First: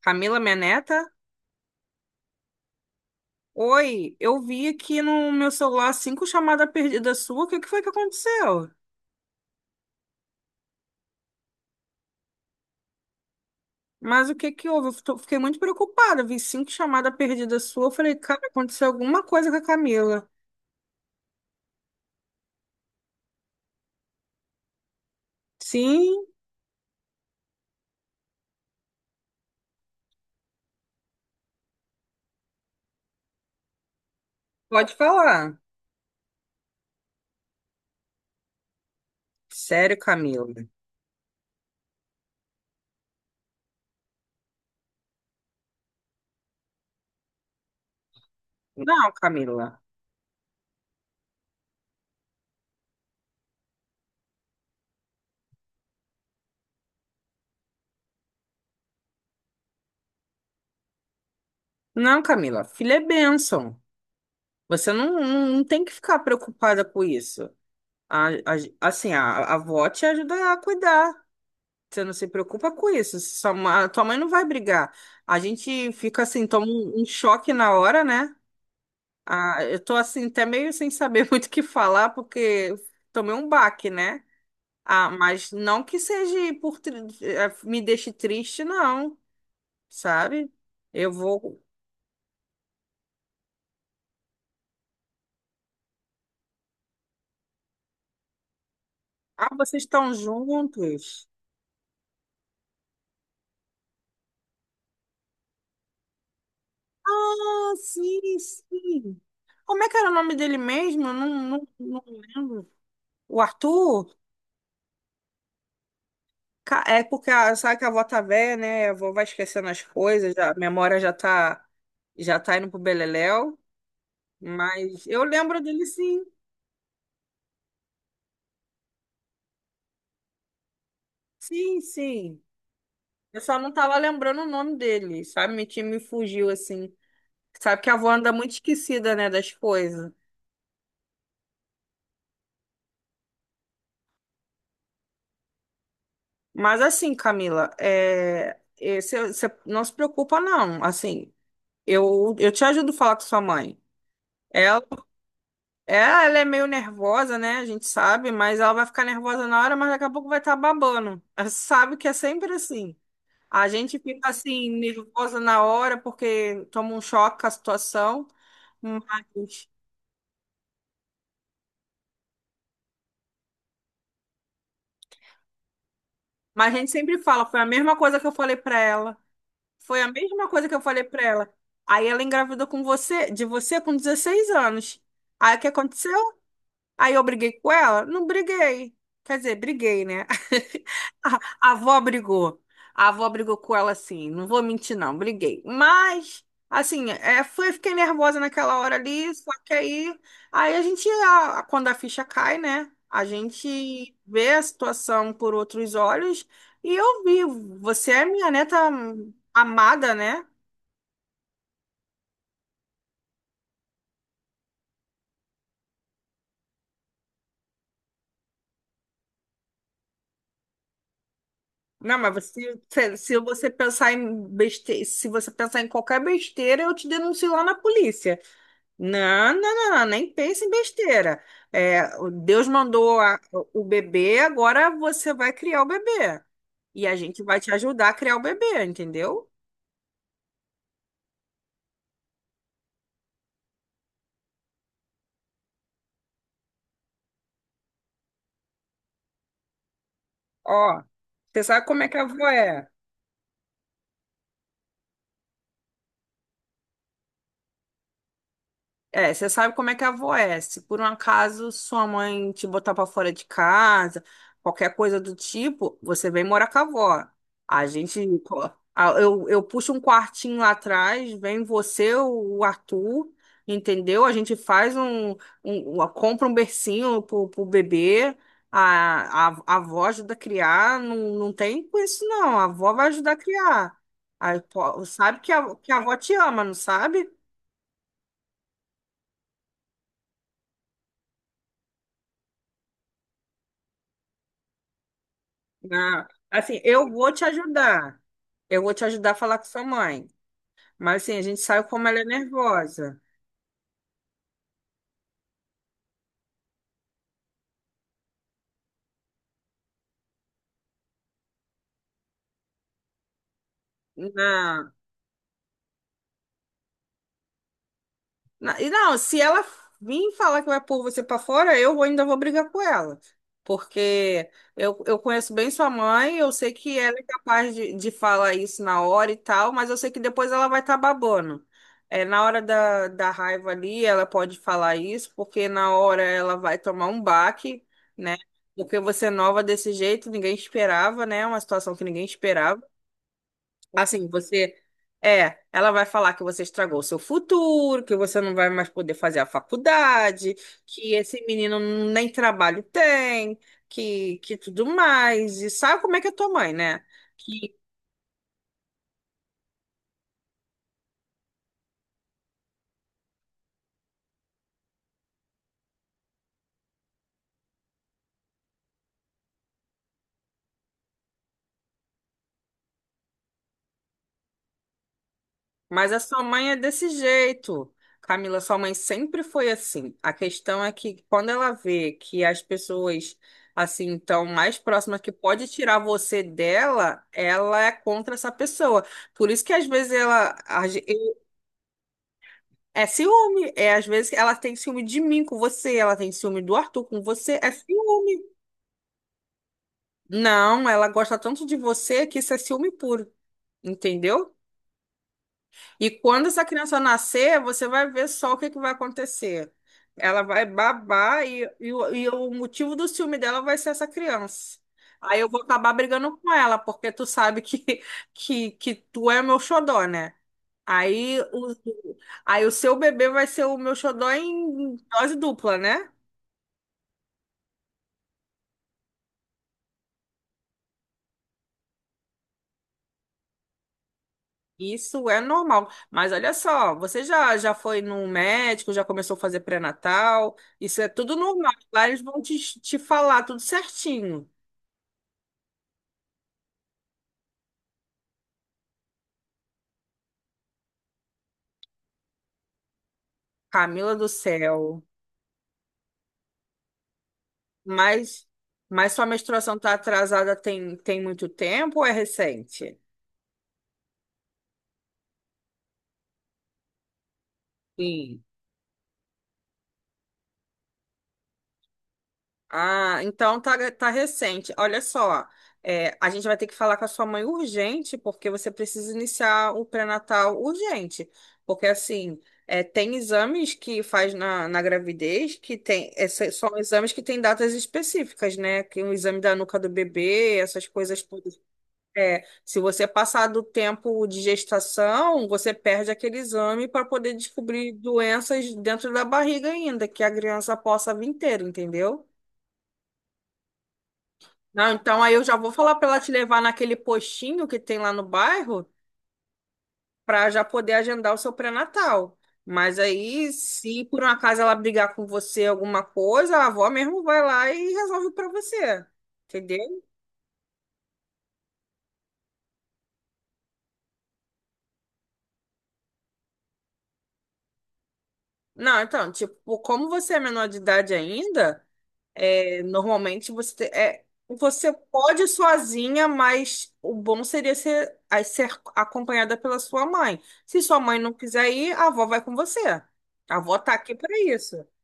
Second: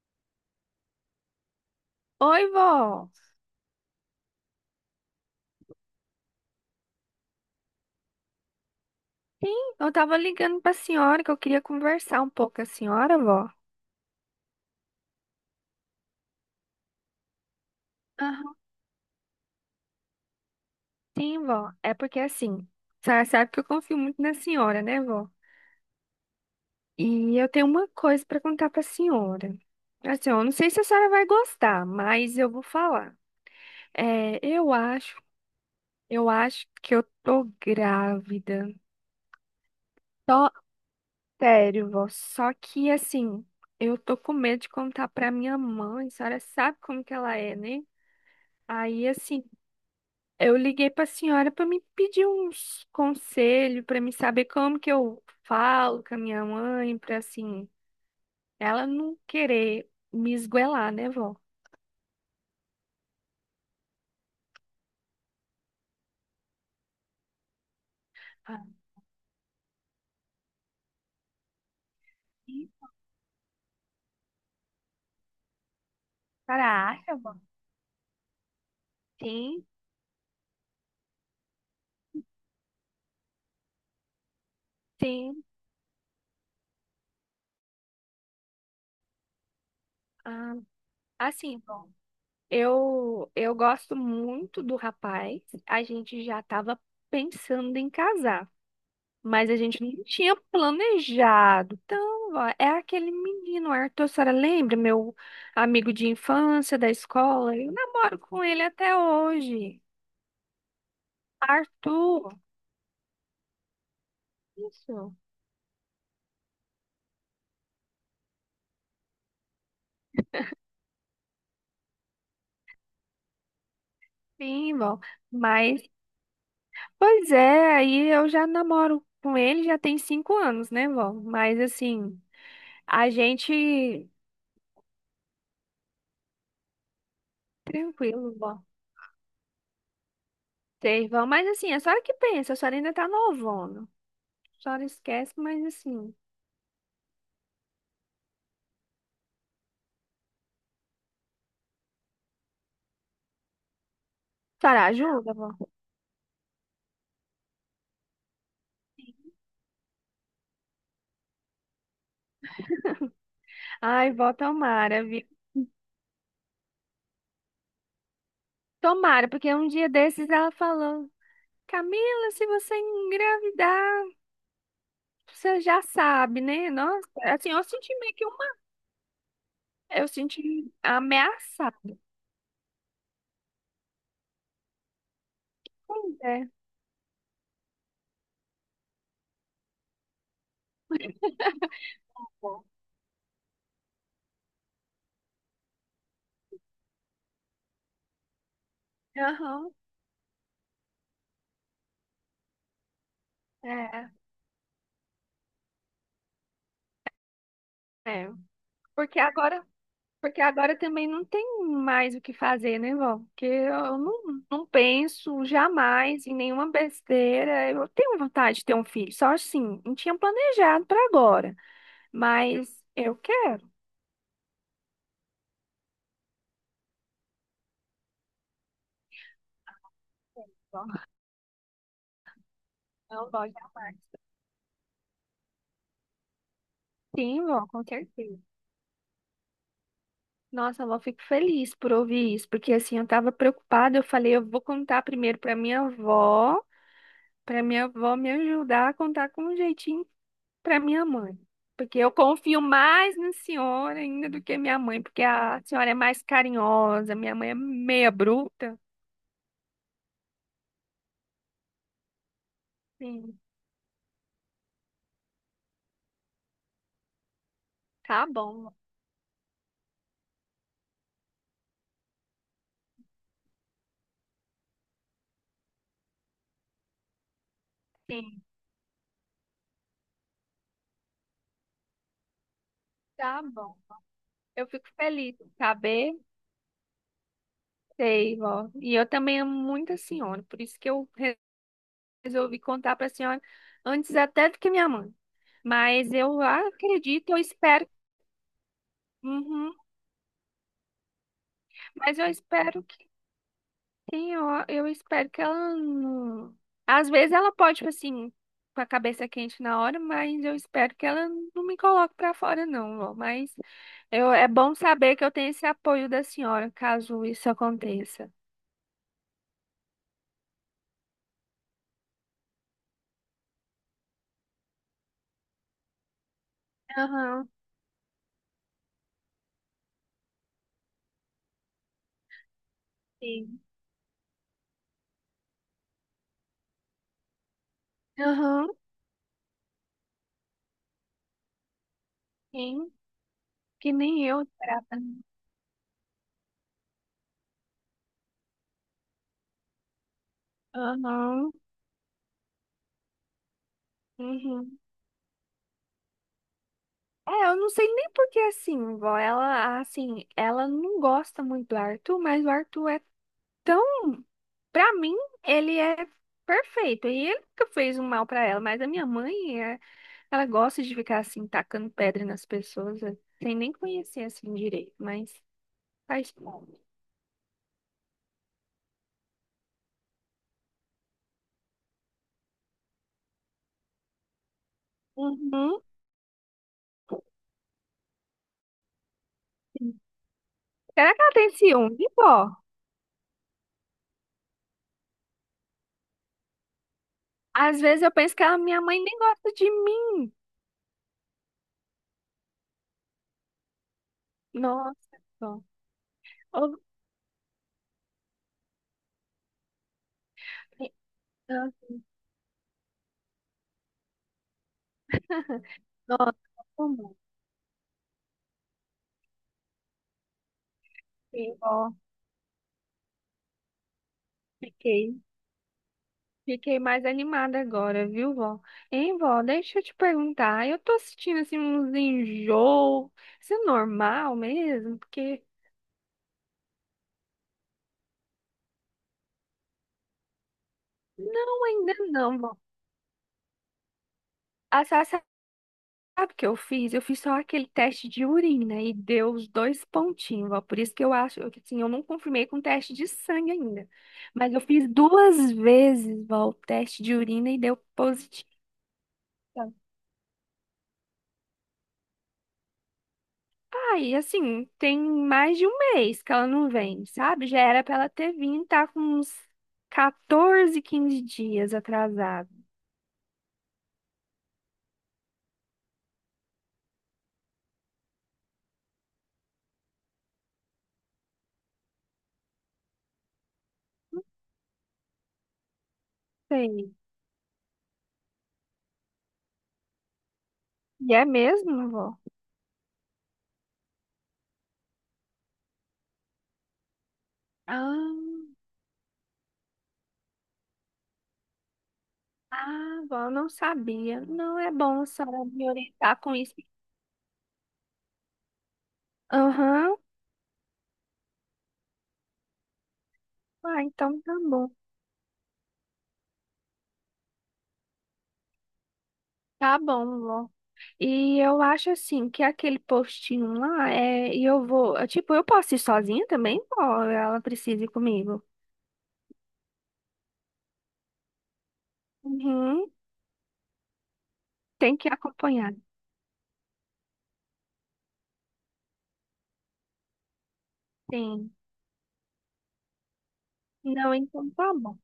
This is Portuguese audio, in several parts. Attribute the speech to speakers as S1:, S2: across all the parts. S1: Camila, minha neta?
S2: Oi, vó.
S1: Oi, eu vi aqui no meu celular cinco chamadas perdidas sua. O que que foi que aconteceu?
S2: Sim, eu tava ligando pra senhora que eu queria conversar um pouco com a senhora, vó.
S1: Mas o que que houve? Fiquei muito preocupada. Vi cinco chamadas perdidas sua. Eu falei, cara,
S2: Aham,
S1: aconteceu alguma coisa com a Camila.
S2: sim, vó. É porque assim, a senhora sabe que eu confio muito na senhora, né, vó?
S1: Sim,
S2: E eu tenho uma coisa pra contar pra senhora. Assim, eu não sei se a senhora vai gostar, mas eu vou falar. É, eu
S1: pode
S2: acho,
S1: falar.
S2: eu acho que eu tô grávida.
S1: Sério,
S2: Só,
S1: Camila?
S2: sério, vó. Só que assim, eu tô com medo de contar pra minha mãe. A senhora sabe como que ela é, né? Aí,
S1: Não,
S2: assim,
S1: Camila.
S2: eu liguei para a senhora para me pedir uns conselhos, para me saber como que eu falo com a minha mãe, para assim, ela não querer me esgoelar, né, vó?
S1: Não, Camila. Filha é bênção. Você não tem que ficar preocupada com isso. A-
S2: Ah,
S1: a- assim, a avó te ajuda a cuidar. Você não se preocupa
S2: sim.
S1: com isso. Tua mãe não vai brigar. A gente fica assim, toma um
S2: Caraca, mano.
S1: choque na hora, né? Ah,
S2: Sim,
S1: eu tô assim, até meio sem saber muito o que falar, porque tomei um baque, né? Ah,
S2: sim.
S1: mas não que seja por tri- eh, me deixe triste, não, sabe?
S2: Ah,
S1: Eu
S2: assim,
S1: vou.
S2: bom, eu gosto muito do rapaz, a gente já estava pensando em casar. Mas
S1: Ah,
S2: a gente
S1: vocês
S2: não
S1: estão
S2: tinha
S1: juntos.
S2: planejado. Então, ó, é aquele menino, Arthur, a senhora lembra? Meu amigo de infância, da escola. Eu
S1: Ah,
S2: namoro
S1: sim,
S2: com ele até
S1: sim.
S2: hoje.
S1: Como é que era o nome dele mesmo? Eu não
S2: Arthur.
S1: lembro. O Arthur?
S2: Isso.
S1: É porque sabe que a avó tá velha, né? A avó vai esquecendo as coisas, a memória já tá indo pro beleléu.
S2: Sim, bom.
S1: Mas eu lembro
S2: Mas,
S1: dele sim,
S2: pois é, aí eu já namoro com ele já tem 5 anos, né, vó? Mas,
S1: sim,
S2: assim,
S1: sim.
S2: a
S1: Eu só não tava
S2: gente...
S1: lembrando o nome dele, sabe? Me fugiu assim. Sabe que a avó anda
S2: Tranquilo,
S1: muito
S2: vó.
S1: esquecida, né, das coisas.
S2: Sei vão, mas assim, a senhora que pensa, a senhora ainda tá novona. A senhora esquece, mas assim...
S1: Mas assim, Camila, cê não se preocupa, não. Assim, eu te ajudo a falar com sua mãe.
S2: A senhora ajuda, vó?
S1: É, ela é meio nervosa, né? A gente sabe, mas ela vai ficar nervosa na hora, mas daqui a pouco vai estar babando. Ela sabe que é sempre assim. A gente
S2: Ai,
S1: fica
S2: vó,
S1: assim,
S2: tomara, viu?
S1: nervosa na hora, porque toma um choque com a situação,
S2: Tomara, porque
S1: mas,
S2: um dia desses ela falou, Camila, se você engravidar, você já sabe, né?
S1: mas a gente
S2: Nossa,
S1: sempre fala,
S2: assim,
S1: foi
S2: eu
S1: a mesma
S2: senti meio
S1: coisa
S2: que
S1: que eu falei
S2: uma...
S1: pra ela. Foi
S2: Eu
S1: a mesma coisa
S2: senti
S1: que eu falei pra ela.
S2: ameaçada.
S1: Aí ela engravidou com você, de você com 16 anos. Aí o que
S2: Pois
S1: aconteceu?
S2: é.
S1: Aí eu briguei com ela? Não briguei. Quer dizer, briguei, né? A a avó brigou. A avó brigou com ela assim. Não vou mentir, não. Briguei. Mas, assim, fiquei nervosa naquela hora ali. Só
S2: Aham,
S1: que aí, aí a gente, a- quando a ficha cai, né? A
S2: é,
S1: gente vê a situação por outros olhos. E eu vi. Você é
S2: é.
S1: minha neta
S2: Porque agora,
S1: amada,
S2: porque
S1: né?
S2: agora também não tem mais o que fazer, né, vó? Porque eu não penso jamais em nenhuma besteira. Eu tenho vontade de ter um filho, só assim, não tinha planejado para agora,
S1: Não, mas
S2: mas
S1: você, se,
S2: eu
S1: se
S2: quero.
S1: você pensar se você pensar em qualquer besteira, eu te denuncio lá na polícia. Não, nem pense em besteira. O Deus mandou
S2: Não,
S1: a-
S2: vó,
S1: o
S2: jamais.
S1: bebê, agora você vai criar o bebê. E a gente
S2: Sim,
S1: vai
S2: vó,
S1: te
S2: com
S1: ajudar a criar
S2: certeza.
S1: o bebê, entendeu?
S2: Nossa, vó, fico feliz por ouvir isso, porque assim, eu tava preocupada, eu falei, eu vou contar primeiro pra minha avó me ajudar a contar com um jeitinho pra
S1: Ó,
S2: minha mãe.
S1: você sabe
S2: Porque
S1: como é
S2: eu
S1: que a avó
S2: confio
S1: é?
S2: mais na senhora ainda do que minha mãe, porque a senhora é mais carinhosa, minha mãe é meia bruta.
S1: É, você sabe como é que a avó é. Se por um acaso sua mãe te botar pra fora
S2: Sim,
S1: de casa, qualquer coisa do tipo, você vem morar com a avó. A gente,
S2: tá bom, vó.
S1: a- eu puxo um quartinho lá atrás, vem você, o Arthur, entendeu? A gente faz um, um- uma- Compra um bercinho pro bebê,
S2: Sim,
S1: a avó ajuda a criar, não tem com isso não, a avó vai ajudar a
S2: tá bom.
S1: criar. Aí,
S2: Eu fico
S1: pô,
S2: feliz
S1: sabe
S2: em
S1: que a
S2: saber,
S1: avó te ama, não sabe?
S2: sei, vó. E eu também amo muito a senhora, por isso que eu resolvi contar para a senhora antes até do que minha mãe. Mas
S1: Ah,
S2: eu
S1: assim, eu
S2: acredito,
S1: vou
S2: eu
S1: te
S2: espero,
S1: ajudar. Eu vou te ajudar a falar com
S2: uhum,
S1: sua mãe. Mas assim, a gente sabe como
S2: mas
S1: ela é
S2: eu espero que
S1: nervosa.
S2: tenha, ó, eu espero que ela não. Às vezes ela pode, tipo assim, com a cabeça quente na hora, mas eu espero que ela não me coloque para fora, não, ó. Mas eu, é bom
S1: Não.
S2: saber que eu tenho esse apoio da senhora, caso isso aconteça.
S1: E não, se ela vir falar que vai pôr você pra fora, ainda vou brigar com ela. Porque eu conheço bem sua mãe, eu sei que ela é
S2: Aham,
S1: capaz de falar isso na hora e tal, mas eu sei que depois ela vai estar babando. É, na hora da
S2: sim.
S1: raiva ali, ela pode falar isso, porque na hora ela vai tomar um baque, né?
S2: Aham,
S1: Porque você é nova desse jeito, ninguém esperava, né? Uma situação que ninguém esperava.
S2: sim. Que nem
S1: Assim,
S2: eu
S1: você.
S2: esperava.
S1: É, ela vai falar que você estragou o seu futuro, que você não vai mais poder fazer a faculdade, que esse
S2: Aham,
S1: menino nem trabalho tem, que
S2: uhum.
S1: tudo mais. E sabe como é que é tua mãe, né?
S2: É, eu não
S1: Que,
S2: sei nem por que assim, vó. Ela, assim, ela não gosta muito do Arthur, mas o Arthur é tão. Pra mim, ele é perfeito. E ele nunca fez um mal pra ela, mas a minha mãe, é, ela gosta de ficar assim, tacando pedra nas pessoas, é, sem nem conhecer assim direito, mas
S1: mas a
S2: faz
S1: sua mãe é
S2: parte.
S1: desse jeito. Camila, sua mãe sempre foi assim. A questão é que quando ela vê que as pessoas assim estão mais próximas que pode
S2: Uhum.
S1: tirar você dela, ela é contra essa pessoa. Por isso que às vezes ela,
S2: Será que ela tem ciúme, vó?
S1: é ciúme. É, às vezes ela tem ciúme de mim com você, ela tem ciúme do Arthur com você. É
S2: Às vezes eu penso que
S1: ciúme.
S2: ela, minha mãe nem gosta de mim.
S1: Não, ela gosta tanto de você que isso é ciúme puro. Entendeu?
S2: Nossa, vó.
S1: E quando essa
S2: Ô,
S1: criança nascer, você vai ver só o que que vai acontecer. Ela vai babar e, e,
S2: nossa,
S1: o e o motivo do ciúme dela vai ser essa criança. Aí eu vou acabar
S2: nossa,
S1: brigando com ela, porque
S2: como?
S1: tu sabe que, que tu é meu xodó, né? Aí
S2: Sim,
S1: o,
S2: vó.
S1: Aí o seu bebê vai ser o meu xodó em
S2: Fiquei.
S1: dose dupla, né?
S2: Fiquei mais animada agora, viu, vó? Hein, vó, deixa eu te perguntar. Eu tô sentindo assim uns enjoo. Isso é normal mesmo?
S1: Isso é
S2: Porque
S1: normal. Mas olha só, você já foi num médico, já começou a fazer pré-natal? Isso é tudo
S2: não,
S1: normal.
S2: ainda
S1: Lá eles
S2: não,
S1: vão
S2: vó.
S1: te falar tudo certinho.
S2: A Sá sabe o que eu fiz? Eu fiz só aquele teste de urina e deu os dois pontinhos, vó. Por isso que eu acho, eu, assim, eu não confirmei com teste de sangue ainda.
S1: Camila do
S2: Mas eu fiz
S1: céu.
S2: duas vezes, vó, o teste de urina e deu
S1: Mas,
S2: positivo.
S1: mas sua menstruação tá atrasada tem muito tempo ou é recente?
S2: Aí, assim, tem mais de um mês que ela não vem, sabe? Já era pra ela ter
S1: Sim.
S2: vindo, tá com uns 14, 15 dias atrasado.
S1: Ah, então tá, é, tá recente. Olha só, é, a gente vai ter que falar com a sua mãe urgente, porque você precisa iniciar o pré-natal urgente. Porque, assim, é, tem exames que faz na gravidez que tem, são
S2: Sei.
S1: exames que têm datas específicas, né? Que o exame da nuca do bebê, essas
S2: E
S1: coisas
S2: é
S1: todas.
S2: mesmo, avó?
S1: É, se você passar do tempo de gestação, você perde aquele exame para poder descobrir
S2: Ah,
S1: doenças dentro da barriga ainda, que a criança possa vir ter, entendeu?
S2: ah, avó, eu não sabia. Não é
S1: Não,
S2: bom a
S1: então aí eu
S2: senhora
S1: já
S2: me
S1: vou falar para ela
S2: orientar
S1: te
S2: com isso.
S1: levar naquele postinho que tem lá no bairro
S2: Aham.
S1: para já poder agendar o seu pré-natal. Mas aí,
S2: Ah,
S1: se
S2: então
S1: por um
S2: tá
S1: acaso
S2: bom.
S1: ela brigar com você alguma coisa, a avó mesmo vai lá e resolve para você.
S2: Tá
S1: Entendeu?
S2: bom, vó. E eu acho assim que aquele postinho lá é. E eu vou. Tipo, eu posso ir sozinha também, vó? Ela precisa ir comigo.
S1: Não, então, tipo, como você é menor de idade ainda, é,
S2: Uhum.
S1: normalmente você
S2: Tem que
S1: pode ir
S2: acompanhar.
S1: sozinha, mas o bom seria ser, aí ser acompanhada pela sua mãe. Se sua mãe não
S2: Sim.
S1: quiser ir, a avó vai com você. A avó tá
S2: Não,
S1: aqui para
S2: então tá
S1: isso.
S2: bom.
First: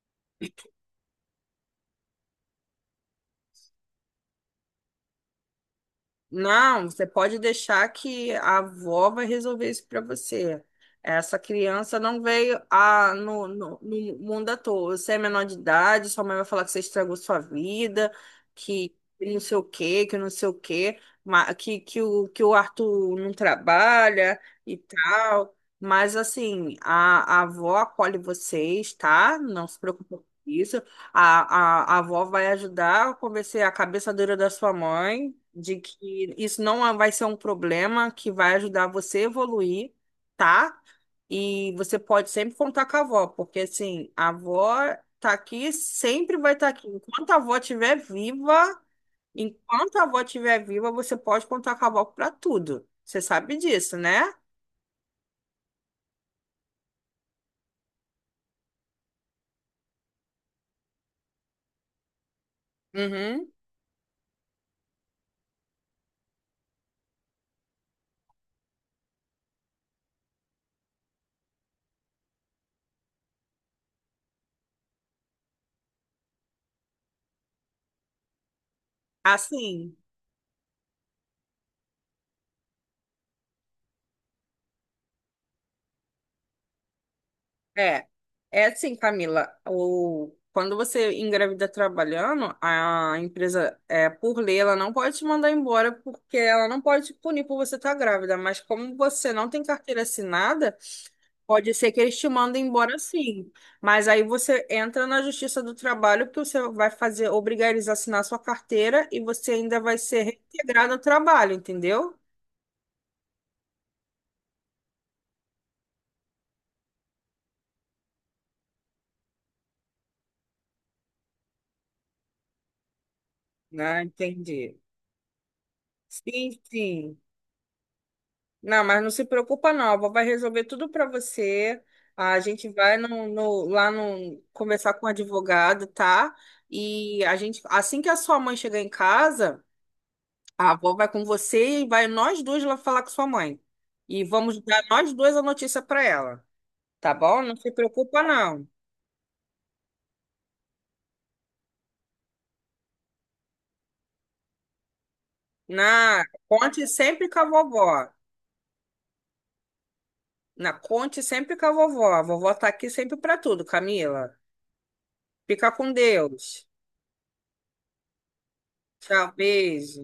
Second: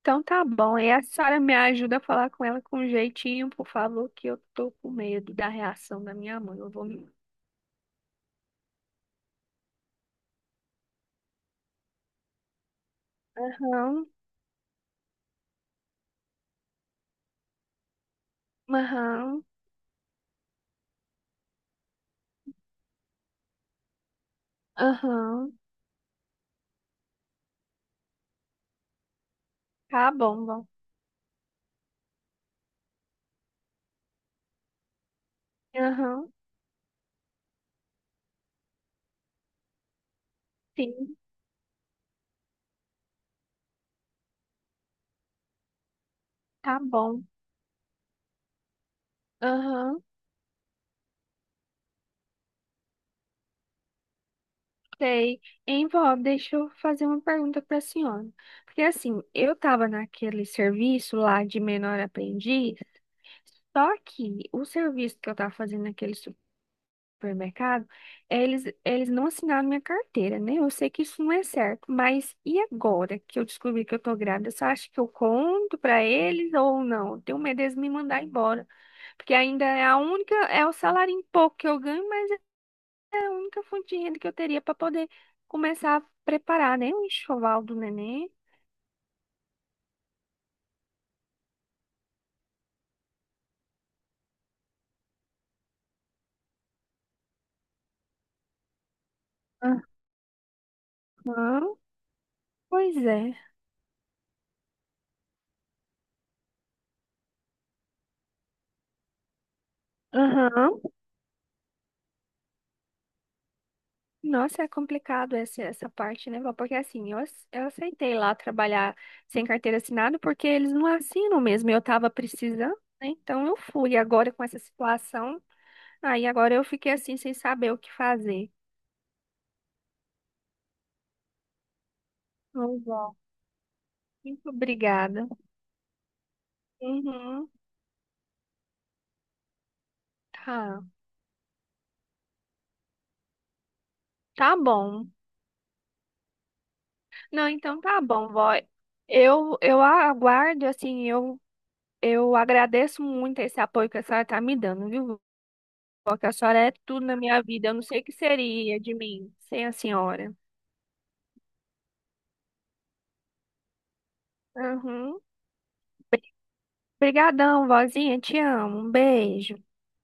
S2: Então tá bom. E a Sara me ajuda a falar com ela com jeitinho, por favor, que eu tô com medo da reação da minha mãe. Eu vou
S1: Não, você
S2: me.
S1: pode deixar que a avó vai resolver isso para você. Essa criança não veio a, no, no,
S2: Aham,
S1: no mundo à toa. Você é menor de idade, sua mãe vai falar que você estragou sua vida, que não
S2: aham,
S1: sei o quê, que não sei o quê, que o Arthur não trabalha e
S2: aham.
S1: tal. Mas, assim, a avó acolhe vocês, tá? Não se preocupe
S2: Tá
S1: com
S2: bom, vó.
S1: isso. A avó vai ajudar a convencer a cabeça dura da sua mãe de
S2: Aham,
S1: que isso não é, vai ser um problema, que vai ajudar você a evoluir, tá?
S2: sim,
S1: E você pode sempre contar com a avó, porque assim, a avó tá aqui, sempre vai estar
S2: tá
S1: aqui.
S2: bom.
S1: Enquanto a avó estiver viva, enquanto
S2: Aham,
S1: a avó estiver viva, você pode contar com a avó para tudo. Você sabe disso, né?
S2: sei. Hein, vó, deixa eu fazer uma pergunta pra senhora. Porque assim, eu tava naquele serviço lá de menor aprendiz,
S1: Uhum.
S2: só que o serviço que eu tava fazendo naquele supermercado, eles não assinaram minha carteira, né? Eu sei que isso não é certo, mas e agora que eu descobri que eu tô grávida, você acha que eu conto pra eles ou não? Eu tenho medo deles me mandar embora, porque ainda é
S1: Assim.
S2: a única, é o salário em pouco que eu ganho, mas é a única fonte de renda que eu teria para poder começar a preparar, né? O enxoval do
S1: É,
S2: neném.
S1: é assim, Camila, o, quando você engravida trabalhando, a empresa, é, por lei, ela não pode te mandar embora porque ela não pode te punir por você estar grávida, mas como você não tem carteira assinada, pode
S2: Aham,
S1: ser que eles te mandem
S2: pois
S1: embora
S2: é.
S1: sim. Mas aí você entra na Justiça do Trabalho porque você vai fazer, obrigar eles a assinar sua carteira e você ainda vai ser
S2: Aham.
S1: reintegrado ao trabalho, entendeu?
S2: Nossa, é complicado essa parte, né, Val? Porque assim, eu aceitei lá trabalhar sem carteira assinada porque eles não assinam mesmo. Eu tava precisando, né? Então eu fui.
S1: Ah,
S2: Agora com essa
S1: entendi.
S2: situação, aí agora
S1: Sim,
S2: eu fiquei assim,
S1: sim.
S2: sem saber o que fazer.
S1: Não, mas não se preocupa não, a vovó vai resolver tudo para você. A gente
S2: Ô,
S1: vai
S2: Val,
S1: no, no- Lá no,
S2: muito
S1: conversar com o
S2: obrigada.
S1: advogado, tá? E a
S2: Uhum,
S1: gente, assim que a sua mãe chegar em casa, a
S2: tá,
S1: avó vai com você e vai nós dois lá falar com sua mãe. E
S2: tá
S1: vamos dar
S2: bom.
S1: nós dois a notícia para ela, tá bom?
S2: Não,
S1: Não se
S2: então tá
S1: preocupa
S2: bom, vó.
S1: não.
S2: Eu aguardo, assim, eu agradeço muito esse apoio que a senhora tá me dando, viu?
S1: Na,
S2: Porque a senhora é
S1: conte
S2: tudo na
S1: sempre com
S2: minha
S1: a
S2: vida. Eu não sei o
S1: vovó.
S2: que seria de mim sem a senhora.
S1: Na, conte sempre com a vovó. A vovó tá aqui sempre para tudo, Camila.
S2: Uhum.
S1: Fica com Deus.
S2: Obrigadão, vozinha. Te amo. Um
S1: Tchau,
S2: beijo.
S1: beijo.